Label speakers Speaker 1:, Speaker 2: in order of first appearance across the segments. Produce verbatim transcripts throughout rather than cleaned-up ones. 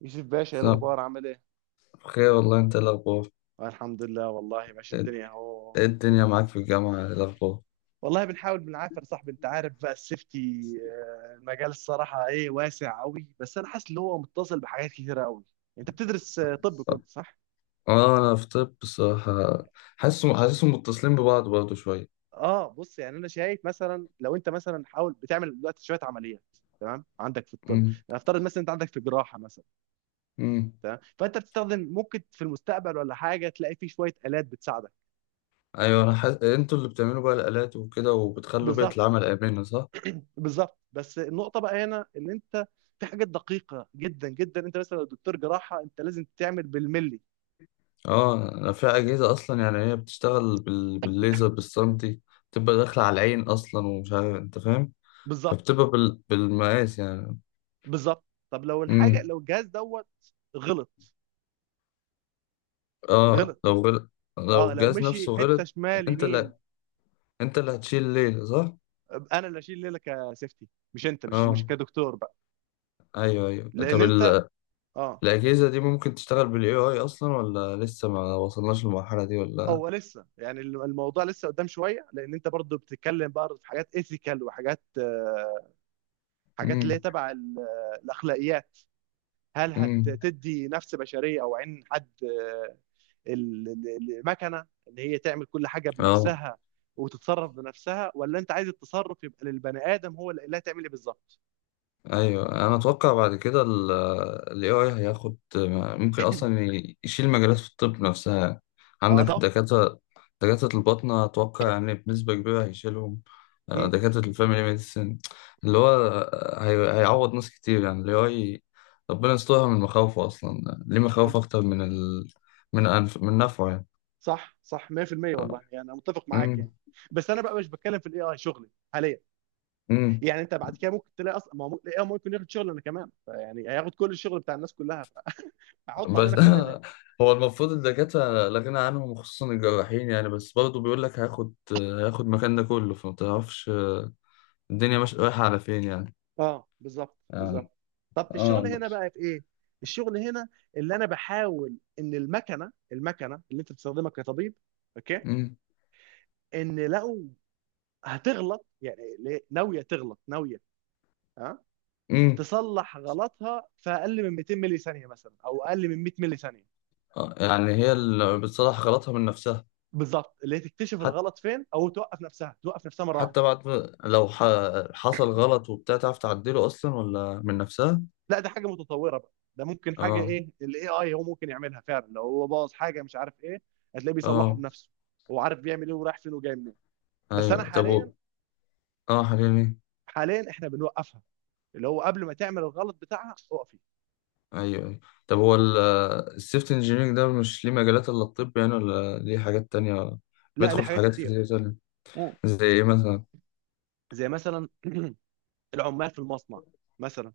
Speaker 1: يوسف باشا ايه
Speaker 2: صح.
Speaker 1: الاخبار عامل ايه.
Speaker 2: خير والله، انت إيه الاخبار؟
Speaker 1: آه الحمد لله والله ماشي
Speaker 2: ايه،
Speaker 1: الدنيا اهو.
Speaker 2: إيه الدنيا
Speaker 1: بن...
Speaker 2: معاك في الجامعة؟ إيه الاخبار؟
Speaker 1: والله بنحاول بنعافر صاحبي، انت عارف بقى السيفتي. آه، المجال الصراحه ايه واسع قوي، بس انا حاسس ان هو متصل بحاجات كتيره قوي. انت بتدرس آه، طب، كنت صح؟
Speaker 2: اه انا في طب بصراحة. حاسسهم حاسسهم متصلين ببعض برضه شوية.
Speaker 1: اه بص، يعني انا شايف مثلا لو انت مثلا حاول بتعمل دلوقتي شويه عمليات. تمام، عندك في الطب
Speaker 2: امم.
Speaker 1: نفترض مثلا انت عندك في جراحه مثلا.
Speaker 2: امم.
Speaker 1: تمام، فانت بتستخدم ممكن في المستقبل ولا حاجه، تلاقي في شويه الات بتساعدك.
Speaker 2: ايوه انا حاسس انتوا اللي بتعملوا بقى الالات وكده وبتخلوا بيئة
Speaker 1: بالظبط.
Speaker 2: العمل امنة، صح.
Speaker 1: بالظبط بس النقطه بقى هنا ان انت في حاجات دقيقه جدا جدا، انت مثلا لو دكتور جراحه انت لازم تعمل بالملي.
Speaker 2: اه انا في اجهزة اصلا، يعني هي بتشتغل بال... بالليزر، بالسنتي، بتبقى داخلة على العين اصلا ومش عارف، انت فاهم.
Speaker 1: بالظبط.
Speaker 2: فبتبقى بال... بالمقاس يعني.
Speaker 1: بالظبط طب لو الحاجه،
Speaker 2: امم.
Speaker 1: لو الجهاز دوت غلط.
Speaker 2: اه
Speaker 1: غلط.
Speaker 2: لو غل... لو
Speaker 1: اه لو
Speaker 2: الجهاز
Speaker 1: مشي
Speaker 2: نفسه
Speaker 1: حته
Speaker 2: غلط.
Speaker 1: شمال
Speaker 2: انت
Speaker 1: يمين.
Speaker 2: اللي انت اللي هتشيل الليلة صح؟
Speaker 1: انا اللي اشيل ليله كسيفتي، مش انت مش مش
Speaker 2: اه.
Speaker 1: كدكتور بقى.
Speaker 2: ايوه ايوه.
Speaker 1: لان
Speaker 2: طب
Speaker 1: انت.
Speaker 2: ال-
Speaker 1: اه.
Speaker 2: الاجهزة دي ممكن تشتغل بالاي اي اصلا، ولا لسه ما وصلناش للمرحلة دي ولا؟
Speaker 1: هو لسه يعني الموضوع لسه قدام شويه، لان انت برضه بتتكلم بقى في حاجات ايثيكال وحاجات آه، حاجات اللي هي
Speaker 2: امم.
Speaker 1: تبع ال- الاخلاقيات. هل
Speaker 2: امم.
Speaker 1: هتدي نفس بشريه او عين حد، آه، ال- ال- المكنه ان هي تعمل كل حاجه
Speaker 2: اه.
Speaker 1: بنفسها وتتصرف بنفسها، ولا انت عايز التصرف يبقى للبني ادم هو اللي اللي هتعمل ايه بالظبط.
Speaker 2: ايوه انا اتوقع بعد كده ال ال إيه آي هياخد، ممكن اصلا ي- يشيل مجالات في الطب نفسها.
Speaker 1: آه،
Speaker 2: عندك
Speaker 1: اتوقع.
Speaker 2: دكاترة، دكاترة الباطنة اتوقع يعني بنسبة كبيرة هيشيلهم. آه،
Speaker 1: امم
Speaker 2: دكاترة الفاميلي ميديسن اللي هو، هي- هيعوض ناس كتير يعني ال إيه آي. ربنا يسترها، من مخاوفه اصلا ليه مخاوف اكتر من ال، من أنف من نفعه يعني.
Speaker 1: صح. صح مية بالمية. والله يعني انا متفق معاك يعني. بس انا بقى مش بتكلم في الاي اي شغلي حاليا.
Speaker 2: امم.
Speaker 1: يعني انت بعد كده ممكن تلاقي اصلا ما هو الاي اي ممكن ياخد شغلنا كمان، يعني هياخد كل الشغل بتاع الناس كلها، هيحط
Speaker 2: بس
Speaker 1: علينا كلنا يعني.
Speaker 2: هو المفروض الدكاترة لا غنى عنهم، وخصوصا الجراحين يعني. بس برضه بيقول لك هياخد هياخد مكان ده كله، فما تعرفش الدنيا مش رايحة على فين يعني.
Speaker 1: اه بالظبط.
Speaker 2: يعني
Speaker 1: بالظبط طب
Speaker 2: اه.
Speaker 1: الشغل
Speaker 2: لا.
Speaker 1: هنا بقى في ايه؟ الشغل هنا اللي انا بحاول ان المكنه المكنه اللي انت بتستخدمها كطبيب، اوكي،
Speaker 2: امم.
Speaker 1: ان لو هتغلط، يعني ليه- ناويه تغلط، ناويه ها
Speaker 2: امم.
Speaker 1: تصلح غلطها في اقل من مئتين ملي ثانيه مثلا او اقل من مية ملي ثانيه.
Speaker 2: آه، يعني هي اللي بتصلح غلطها من نفسها.
Speaker 1: بالظبط اللي هي تكتشف
Speaker 2: حتى،
Speaker 1: الغلط فين، او توقف نفسها، توقف نفسها مره واحده.
Speaker 2: حتى بعد ما- لو ح... حصل غلط وبتاع، تعرف تعدله اصلا ولا من نفسها؟
Speaker 1: لا ده حاجه متطوره بقى، ده ممكن حاجه
Speaker 2: اه.
Speaker 1: ايه الاي اي هو ممكن يعملها فعلا. لو هو باظ حاجه مش عارف ايه، هتلاقيه بيصلحه
Speaker 2: اه.
Speaker 1: بنفسه. هو عارف بيعمل ايه ورايح فين وجاي منين. بس انا
Speaker 2: ايوه. طب
Speaker 1: حاليا،
Speaker 2: و- اه حاليا.
Speaker 1: حاليا احنا بنوقفها، اللي هو قبل ما تعمل الغلط بتاعها اقفي.
Speaker 2: ايوه ايوه. طب هو ال- السيفت انجينيرنج ده مش ليه مجالات الا الطب يعني، ولا ليه حاجات تانية؟
Speaker 1: لا ليه
Speaker 2: بيدخل في
Speaker 1: حاجات
Speaker 2: حاجات
Speaker 1: كتير.
Speaker 2: كتير تانية.
Speaker 1: مم.
Speaker 2: زي ايه مثلا؟
Speaker 1: زي مثلا العمال في المصنع مثلا،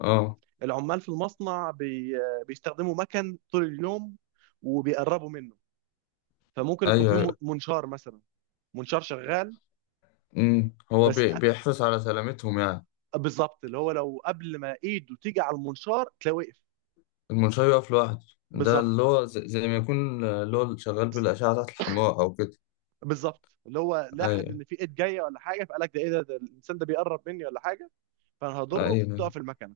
Speaker 2: اه.
Speaker 1: العمال في المصنع بي... بيستخدموا مكن طول اليوم وبيقربوا منه، فممكن يكون
Speaker 2: ايوه
Speaker 1: في
Speaker 2: ايوه.
Speaker 1: منشار مثلا، منشار شغال.
Speaker 2: امم. هو
Speaker 1: بس.
Speaker 2: بي- بيحرص على سلامتهم يعني.
Speaker 1: بالظبط اللي هو لو قبل ما ايده تيجي على المنشار تلاقيه وقف.
Speaker 2: المنشار يقف لوحده، ده اللي
Speaker 1: بالظبط.
Speaker 2: هو زي, زي ما يكون اللي هو شغال بالأشعة تحت الحمراء أو كده.
Speaker 1: بالظبط اللي هو لاحظ
Speaker 2: ايوه
Speaker 1: ان في ايد جايه ولا حاجه، فقال لك ده ايه ده، ده الانسان ده بيقرب مني ولا حاجه، فانا هضره
Speaker 2: ايوه.
Speaker 1: تقف المكنه.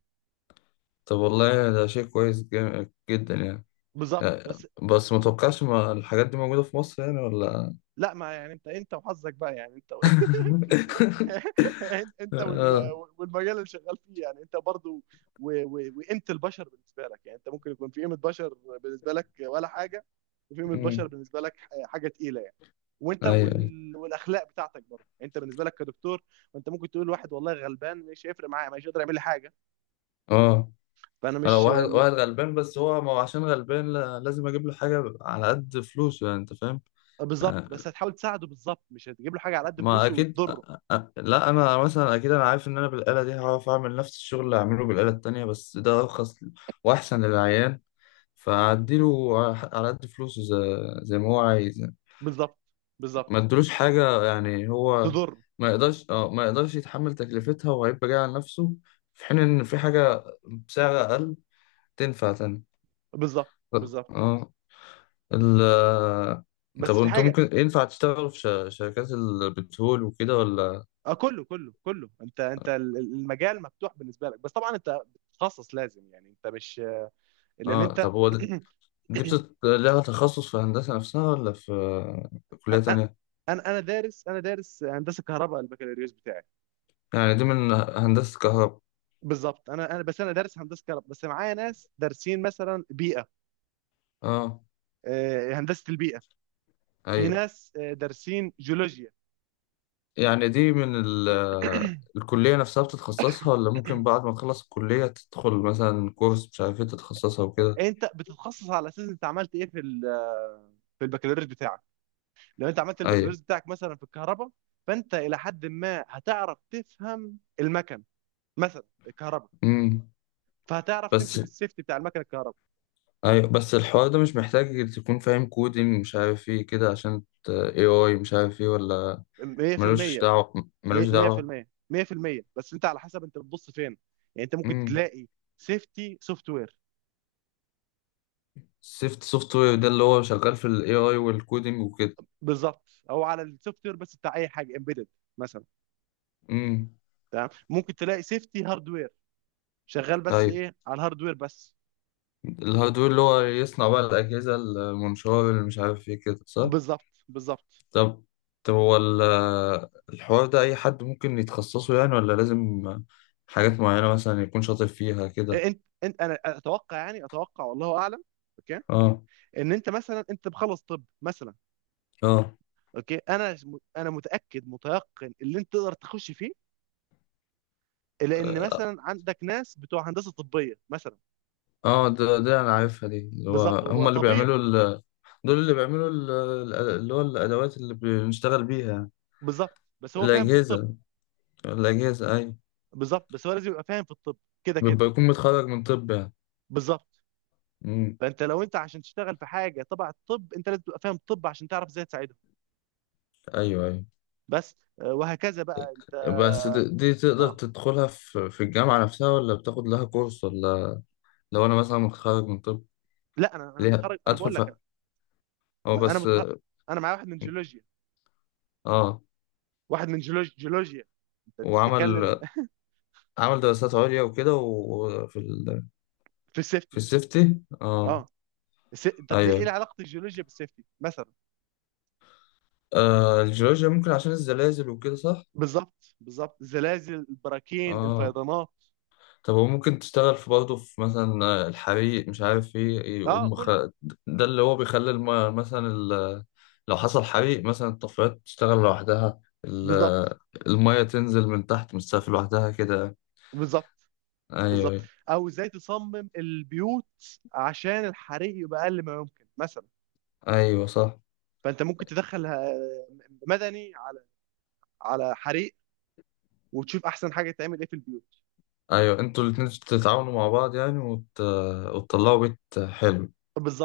Speaker 2: طب والله ده شيء كويس جا- جدا يعني.
Speaker 1: بالظبط بس.
Speaker 2: بس ما توقعش، ما الحاجات دي موجودة في مصر يعني ولا؟
Speaker 1: لا ما يعني انت انت وحظك بقى يعني، انت و... انت
Speaker 2: اه.
Speaker 1: وال- والمجال اللي شغال فيه يعني، انت برضو و- و- وقيمه البشر بالنسبه لك، يعني انت ممكن يكون في قيمه بشر بالنسبه لك ولا حاجه، وفي قيمه بشر
Speaker 2: أمم.
Speaker 1: بالنسبه لك ح- حاجه تقيله يعني. وانت
Speaker 2: ايوه ايوه.
Speaker 1: وال... والاخلاق بتاعتك برضه انت، بالنسبه لك كدكتور، انت ممكن تقول واحد والله غلبان مش هيفرق معايا، مش هيقدر يعمل لي حاجه،
Speaker 2: اه
Speaker 1: فانا
Speaker 2: انا،
Speaker 1: مش
Speaker 2: واحد
Speaker 1: م-
Speaker 2: واحد غلبان بس هو، ما هو عشان غلبان لا- لازم اجيب له حاجه على قد فلوسه يعني، انت فاهم.
Speaker 1: بالظبط
Speaker 2: آه،
Speaker 1: بس هتحاول تساعده. بالظبط مش هتجيب له حاجه على قد
Speaker 2: ما
Speaker 1: فلوسه
Speaker 2: اكيد.
Speaker 1: وتضره.
Speaker 2: آه، آه، لا انا مثلا اكيد، انا عارف ان انا بالاله دي هعرف اعمل نفس الشغل اللي هعمله بالاله التانية، بس ده ارخص واحسن للعيان. فاديله على ح- على قد فلوسه، زي, زي ما هو عايز يعني.
Speaker 1: بالظبط.
Speaker 2: ما
Speaker 1: بالظبط
Speaker 2: ادلوش حاجه يعني، هو
Speaker 1: تضره.
Speaker 2: ما يقدرش، اه ما يقدرش يتحمل تكلفتها وهيبقى جاي على نفسه، في حين ان في حاجه بسعر اقل تنفع تاني.
Speaker 1: بالظبط. بالظبط
Speaker 2: اه. ال، طب
Speaker 1: بس في
Speaker 2: انت
Speaker 1: حاجه.
Speaker 2: ممكن ينفع تشتغل في ش- شركات البترول وكده ولا؟
Speaker 1: اه كله كله كله انت، انت ال- ال- المجال مفتوح بالنسبه لك، بس طبعا انت بتتخصص لازم يعني، انت مش، لان
Speaker 2: اه.
Speaker 1: انت
Speaker 2: طب هو ده- دي بتت... لها تخصص في هندسة نفسها، ولا في كلية تانية؟
Speaker 1: انا انا دارس، انا دارس هندسه كهرباء البكالوريوس بتاعي.
Speaker 2: يعني دي من هندسة كهرباء؟
Speaker 1: بالظبط انا انا بس انا دارس هندسه كهرباء، بس معايا ناس دارسين مثلا بيئه،
Speaker 2: اه.
Speaker 1: آه، هندسه البيئه. في
Speaker 2: ايوه.
Speaker 1: ناس آه، دارسين جيولوجيا.
Speaker 2: يعني دي من ال... الكلية نفسها بتتخصصها، ولا ممكن بعد ما تخلص الكلية تدخل مثلا كورس مش عارف ايه تتخصصها وكده؟
Speaker 1: انت بتتخصص على اساس انت عملت ايه في ال- آه، في البكالوريوس بتاعك. لو انت عملت
Speaker 2: ايوه.
Speaker 1: البكالوريوس بتاعك مثلا في الكهرباء، فانت الى حد ما هتعرف تفهم المكن، مثلا الكهرباء،
Speaker 2: امم.
Speaker 1: فهتعرف تمشي
Speaker 2: بس،
Speaker 1: في السيفتي بتاع المكن الكهرباء.
Speaker 2: ايوه بس الحوار ده مش محتاج تكون فاهم كودينج مش عارف ايه كده، عشان ت- إيه آي مش عارف ايه ولا؟ ملوش
Speaker 1: مئة بالمئة
Speaker 2: دعوة، ملوش دعوة.
Speaker 1: مية بالمية مية بالمية. بس انت على حسب انت بتبص فين، يعني انت ممكن
Speaker 2: امم.
Speaker 1: تلاقي سيفتي سوفت وير.
Speaker 2: سيفت سوفت وير ده اللي هو شغال في ال إيه آي والكودينج وكده؟
Speaker 1: بالظبط، او على السوفت وير بس بتاع اي حاجه امبيدد مثلا.
Speaker 2: امم.
Speaker 1: تمام ممكن تلاقي سيفتي هاردوير، شغال بس
Speaker 2: أيوة.
Speaker 1: ايه على الهاردوير بس.
Speaker 2: الهاردوير اللي هو يصنع بقى الأجهزة، المنشار، اللي مش عارف ايه كده، صح؟
Speaker 1: بالظبط. بالظبط
Speaker 2: طب، طب هو ال- الحوار ده أي حد ممكن يتخصصه يعني، ولا لازم حاجات معينة مثلا يكون شاطر فيها كده؟
Speaker 1: انت انت انا اتوقع يعني، اتوقع والله اعلم، اوكي،
Speaker 2: اه.
Speaker 1: ان انت مثلا انت بخلص طب مثلا،
Speaker 2: اه.
Speaker 1: اوكي، انا انا متاكد متيقن اللي انت تقدر تخش فيه، لان مثلا عندك ناس بتوع هندسه طبيه مثلا.
Speaker 2: اه ده ده أنا عارفها دي، اللي هو،
Speaker 1: بالظبط هو
Speaker 2: هما اللي
Speaker 1: طبيب.
Speaker 2: بيعملوا ال، دول اللي بيعملوا ال- ال- اللي هو الأدوات اللي بنشتغل بيها يعني.
Speaker 1: بالظبط بس هو فاهم في الطب.
Speaker 2: الأجهزة، الأجهزة أيوة.
Speaker 1: بالظبط بس هو لازم يبقى فاهم في الطب، كده كده.
Speaker 2: بيبقى يكون متخرج من طب يعني؟
Speaker 1: بالظبط
Speaker 2: مم.
Speaker 1: فانت لو انت عشان تشتغل في حاجه تبع الطب، انت لازم تبقى فاهم الطب عشان تعرف ازاي تساعدهم.
Speaker 2: أيوة أيوة.
Speaker 1: بس آه، وهكذا بقى انت.
Speaker 2: بس دي، دي تقدر
Speaker 1: اه
Speaker 2: تدخلها في في الجامعة نفسها، ولا بتاخد لها كورس ولا؟ لو أنا مثلا متخرج من طب
Speaker 1: لا انا انا
Speaker 2: ليها
Speaker 1: متخرج انا
Speaker 2: أدخل
Speaker 1: بقول لك.
Speaker 2: فيها. هو
Speaker 1: انا انا
Speaker 2: بس.
Speaker 1: متخرج، انا معايا واحد من جيولوجيا،
Speaker 2: آه.
Speaker 1: واحد من جيولوج... جيولوجيا. انت أنت بتتكلم.
Speaker 2: وعمل، عمل دراسات عليا وكده وفي ال...
Speaker 1: في
Speaker 2: في
Speaker 1: السيفتي.
Speaker 2: السيفتي، آه.
Speaker 1: اه الس- طب ليه ايه
Speaker 2: أيوة.
Speaker 1: علاقه الجيولوجيا بالسيفتي مثلا؟
Speaker 2: آه الجيولوجيا ممكن عشان الزلازل وكده صح؟
Speaker 1: بالظبط. بالظبط الزلازل البراكين
Speaker 2: آه.
Speaker 1: الفيضانات.
Speaker 2: طب هو ممكن تشتغل في برضه في مثلا آه، الحريق مش عارف ايه ايه،
Speaker 1: اه
Speaker 2: يقوم خ...
Speaker 1: كله.
Speaker 2: ده اللي هو بيخلي الم... مثلا ال... لو حصل حريق مثلا الطفايات تشتغل لوحدها، ال،
Speaker 1: بالظبط.
Speaker 2: المية تنزل من تحت من السقف لوحدها كده.
Speaker 1: بالظبط.
Speaker 2: ايوه
Speaker 1: بالظبط
Speaker 2: ايوه.
Speaker 1: او ازاي تصمم البيوت عشان الحريق يبقى اقل ما يمكن مثلا.
Speaker 2: ايوه صح.
Speaker 1: فانت ممكن تدخل آه، مدني على، على حريق، وتشوف احسن حاجه تعمل ايه في البيوت.
Speaker 2: ايوه، انتوا الاتنين تتعاونوا مع بعض يعني، وت... وتطلعوا بيت حلو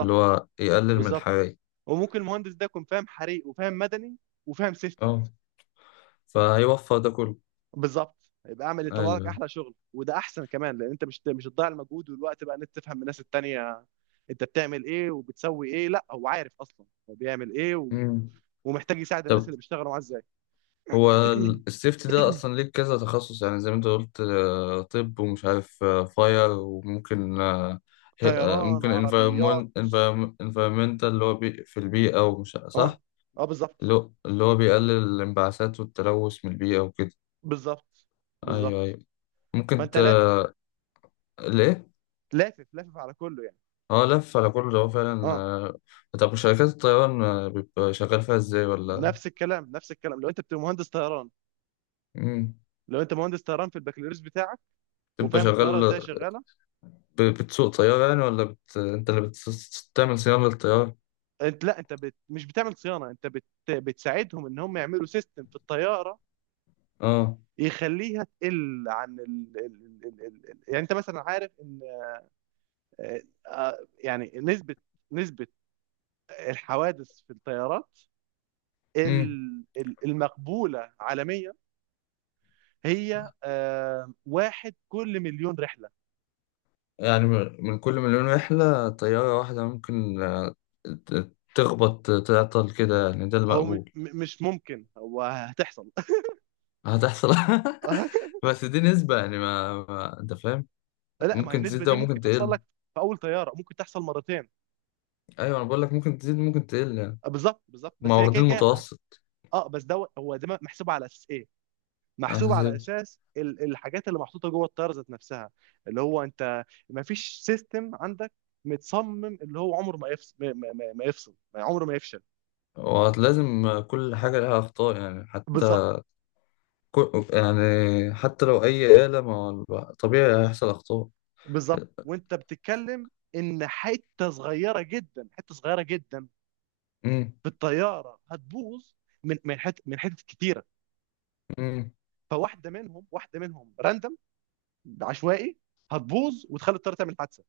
Speaker 2: اللي هو يقلل من
Speaker 1: بالظبط
Speaker 2: الحريق.
Speaker 1: وممكن المهندس ده يكون فاهم حريق، وفاهم مدني، وفاهم سيفتي.
Speaker 2: اه. فهيوفر ده كله.
Speaker 1: بالظبط يبقى اعمل يطلع لك
Speaker 2: ايوه.
Speaker 1: احلى شغل، وده احسن كمان، لان انت مش مش هتضيع المجهود والوقت بقى ان انت تفهم من الناس التانية انت بتعمل ايه وبتسوي ايه، لا هو عارف اصلا هو بيعمل ايه و...
Speaker 2: مم.
Speaker 1: ومحتاج يساعد الناس
Speaker 2: طب
Speaker 1: اللي بيشتغلوا معاه ازاي.
Speaker 2: هو ال- السيفتي ده اصلا ليه كذا تخصص يعني، زي ما انت قلت، آه، طب ومش عارف فاير وممكن آه، هي- آه،
Speaker 1: طيران،
Speaker 2: ممكن
Speaker 1: عربيات.
Speaker 2: انفيرمون، انفيرمنتال اللي هو بي في البيئة ومش،
Speaker 1: اه.
Speaker 2: صح؟
Speaker 1: اه
Speaker 2: اللي
Speaker 1: بالظبط.
Speaker 2: هو اللي هو بيقلل الانبعاثات والتلوث من البيئة وكده.
Speaker 1: بالظبط.
Speaker 2: ايوه
Speaker 1: بالظبط
Speaker 2: ايوه. ممكن
Speaker 1: فانت
Speaker 2: ت...
Speaker 1: لافف بقى،
Speaker 2: ليه.
Speaker 1: لافف لافف على كله يعني.
Speaker 2: اه لف على كل ده هو فعلا،
Speaker 1: اه
Speaker 2: آه. طب وشركات الطيران آه، بيبقى شغال فيها ازاي ولا؟
Speaker 1: نفس الكلام، نفس الكلام. لو انت بتبقى مهندس طيران،
Speaker 2: مم.
Speaker 1: لو انت مهندس طيران في البكالوريوس بتاعك
Speaker 2: بتبقى
Speaker 1: وفاهم الطياره
Speaker 2: شغال،
Speaker 1: ازاي شغاله.
Speaker 2: ب- بتسوق طيارة يعني، ولا بت... انت اللي بتعمل صيانة للطيارة؟
Speaker 1: انت لا انت بت... مش بتعمل صيانه، انت بت... بتساعدهم ان هم يعملوا سيستم في الطياره
Speaker 2: اه.
Speaker 1: يخليها تقل عن ال... ال... ال... ال... ال- يعني انت مثلا عارف ان آه، آه، يعني نسبه، نسبه الحوادث في الطيارات،
Speaker 2: مم.
Speaker 1: ال- ال- المقبوله عالميا هي آه، واحد كل مليون رحله.
Speaker 2: يعني من، من كل مليون رحلة طيارة واحدة ممكن آه، ت- تخبط تعطل كده يعني، ده
Speaker 1: هو م... م-
Speaker 2: المقبول.
Speaker 1: مش ممكن، هو هتحصل.
Speaker 2: هتحصل بس دي نسبة يعني، ما, ما انت فاهم.
Speaker 1: لا ما هي
Speaker 2: ممكن تزيد
Speaker 1: النسبه
Speaker 2: ده
Speaker 1: دي ممكن
Speaker 2: وممكن
Speaker 1: تحصل
Speaker 2: تقل.
Speaker 1: لك في اول طياره، ممكن تحصل مرتين.
Speaker 2: ايوه انا بقول لك ممكن تزيد ممكن تقل يعني.
Speaker 1: آه، بالظبط. بالظبط
Speaker 2: ما
Speaker 1: بس هي كده
Speaker 2: واخدين
Speaker 1: كده.
Speaker 2: المتوسط.
Speaker 1: اه بس ده، هو ده محسوب على اساس ايه؟ محسوب
Speaker 2: اساسي.
Speaker 1: على اساس ال- الحاجات اللي محطوطه جوه الطياره ذات نفسها، اللي هو انت ما فيش سيستم عندك متصمم اللي هو عمره ما يفصل، ما, ما, ما ما يفصل، ما عمره ما يفشل.
Speaker 2: ولازم كل حاجة لها اخطاء يعني،
Speaker 1: بالظبط.
Speaker 2: حتى، كل يعني، حتى لو اي آلة، ما هو طبيعي هيحصل اخطاء.
Speaker 1: بالظبط وانت بتتكلم ان حته صغيره جدا، حته صغيره جدا في الطياره هتبوظ، من من حته، من حتت كتيره،
Speaker 2: امم.
Speaker 1: فواحده منهم، واحده منهم راندم، عشوائي هتبوظ وتخلي الطياره تعمل حادثه.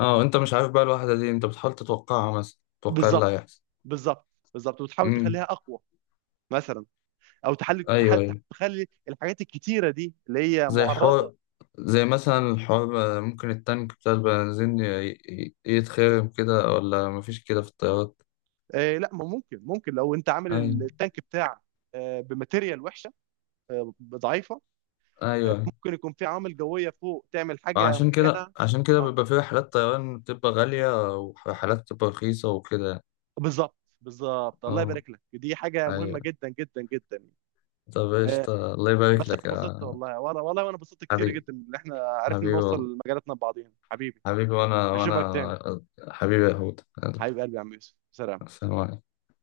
Speaker 2: اه وانت مش عارف بقى الواحدة دي، انت بتحاول تتوقعها مثلا تتوقع إيه اللي
Speaker 1: بالظبط.
Speaker 2: هيحصل.
Speaker 1: بالظبط. بالظبط وتحاول
Speaker 2: امم.
Speaker 1: تخليها اقوى مثلا، او تحلي تح-
Speaker 2: ايوه
Speaker 1: تح-
Speaker 2: ايوه.
Speaker 1: تخلي الحاجات الكتيره دي اللي هي
Speaker 2: زي
Speaker 1: معرضه.
Speaker 2: حوار، زي مثلا الحوار آه، ممكن التانك بتاع البنزين ي- ي- يتخرم كده، ولا مفيش كده في الطيارات؟
Speaker 1: آه لا ما ممكن، ممكن لو انت عامل
Speaker 2: ايوه
Speaker 1: التانك بتاعك، آه بماتيريال وحشه، آه ضعيفه،
Speaker 2: ايوه.
Speaker 1: ممكن يكون في عوامل جويه فوق تعمل حاجه
Speaker 2: عشان كده
Speaker 1: معينه.
Speaker 2: عشان كده
Speaker 1: اه
Speaker 2: بيبقى في رحلات طيران بتبقى غالية ورحلات بتبقى رخيصة وكده.
Speaker 1: بالظبط. بالظبط. الله
Speaker 2: اه.
Speaker 1: يبارك لك دي حاجه مهمه
Speaker 2: ايوه.
Speaker 1: جدا جدا جدا يعني.
Speaker 2: طب ايش،
Speaker 1: آه
Speaker 2: الله
Speaker 1: بس
Speaker 2: يبارك
Speaker 1: انا
Speaker 2: لك
Speaker 1: اتبسطت
Speaker 2: يا
Speaker 1: والله والله والله، وانا اتبسطت كتير
Speaker 2: حبيبي.
Speaker 1: جدا ان احنا عرفنا
Speaker 2: حبيبي
Speaker 1: نوصل
Speaker 2: والله.
Speaker 1: لمجالاتنا ببعضينا حبيبي.
Speaker 2: حبيبي، وانا،
Speaker 1: اشوفك تاني،
Speaker 2: وانا، حبيبي يا هود، يلا،
Speaker 1: حبيب قلبي يا عم يوسف، سلام.
Speaker 2: سلام عليكم.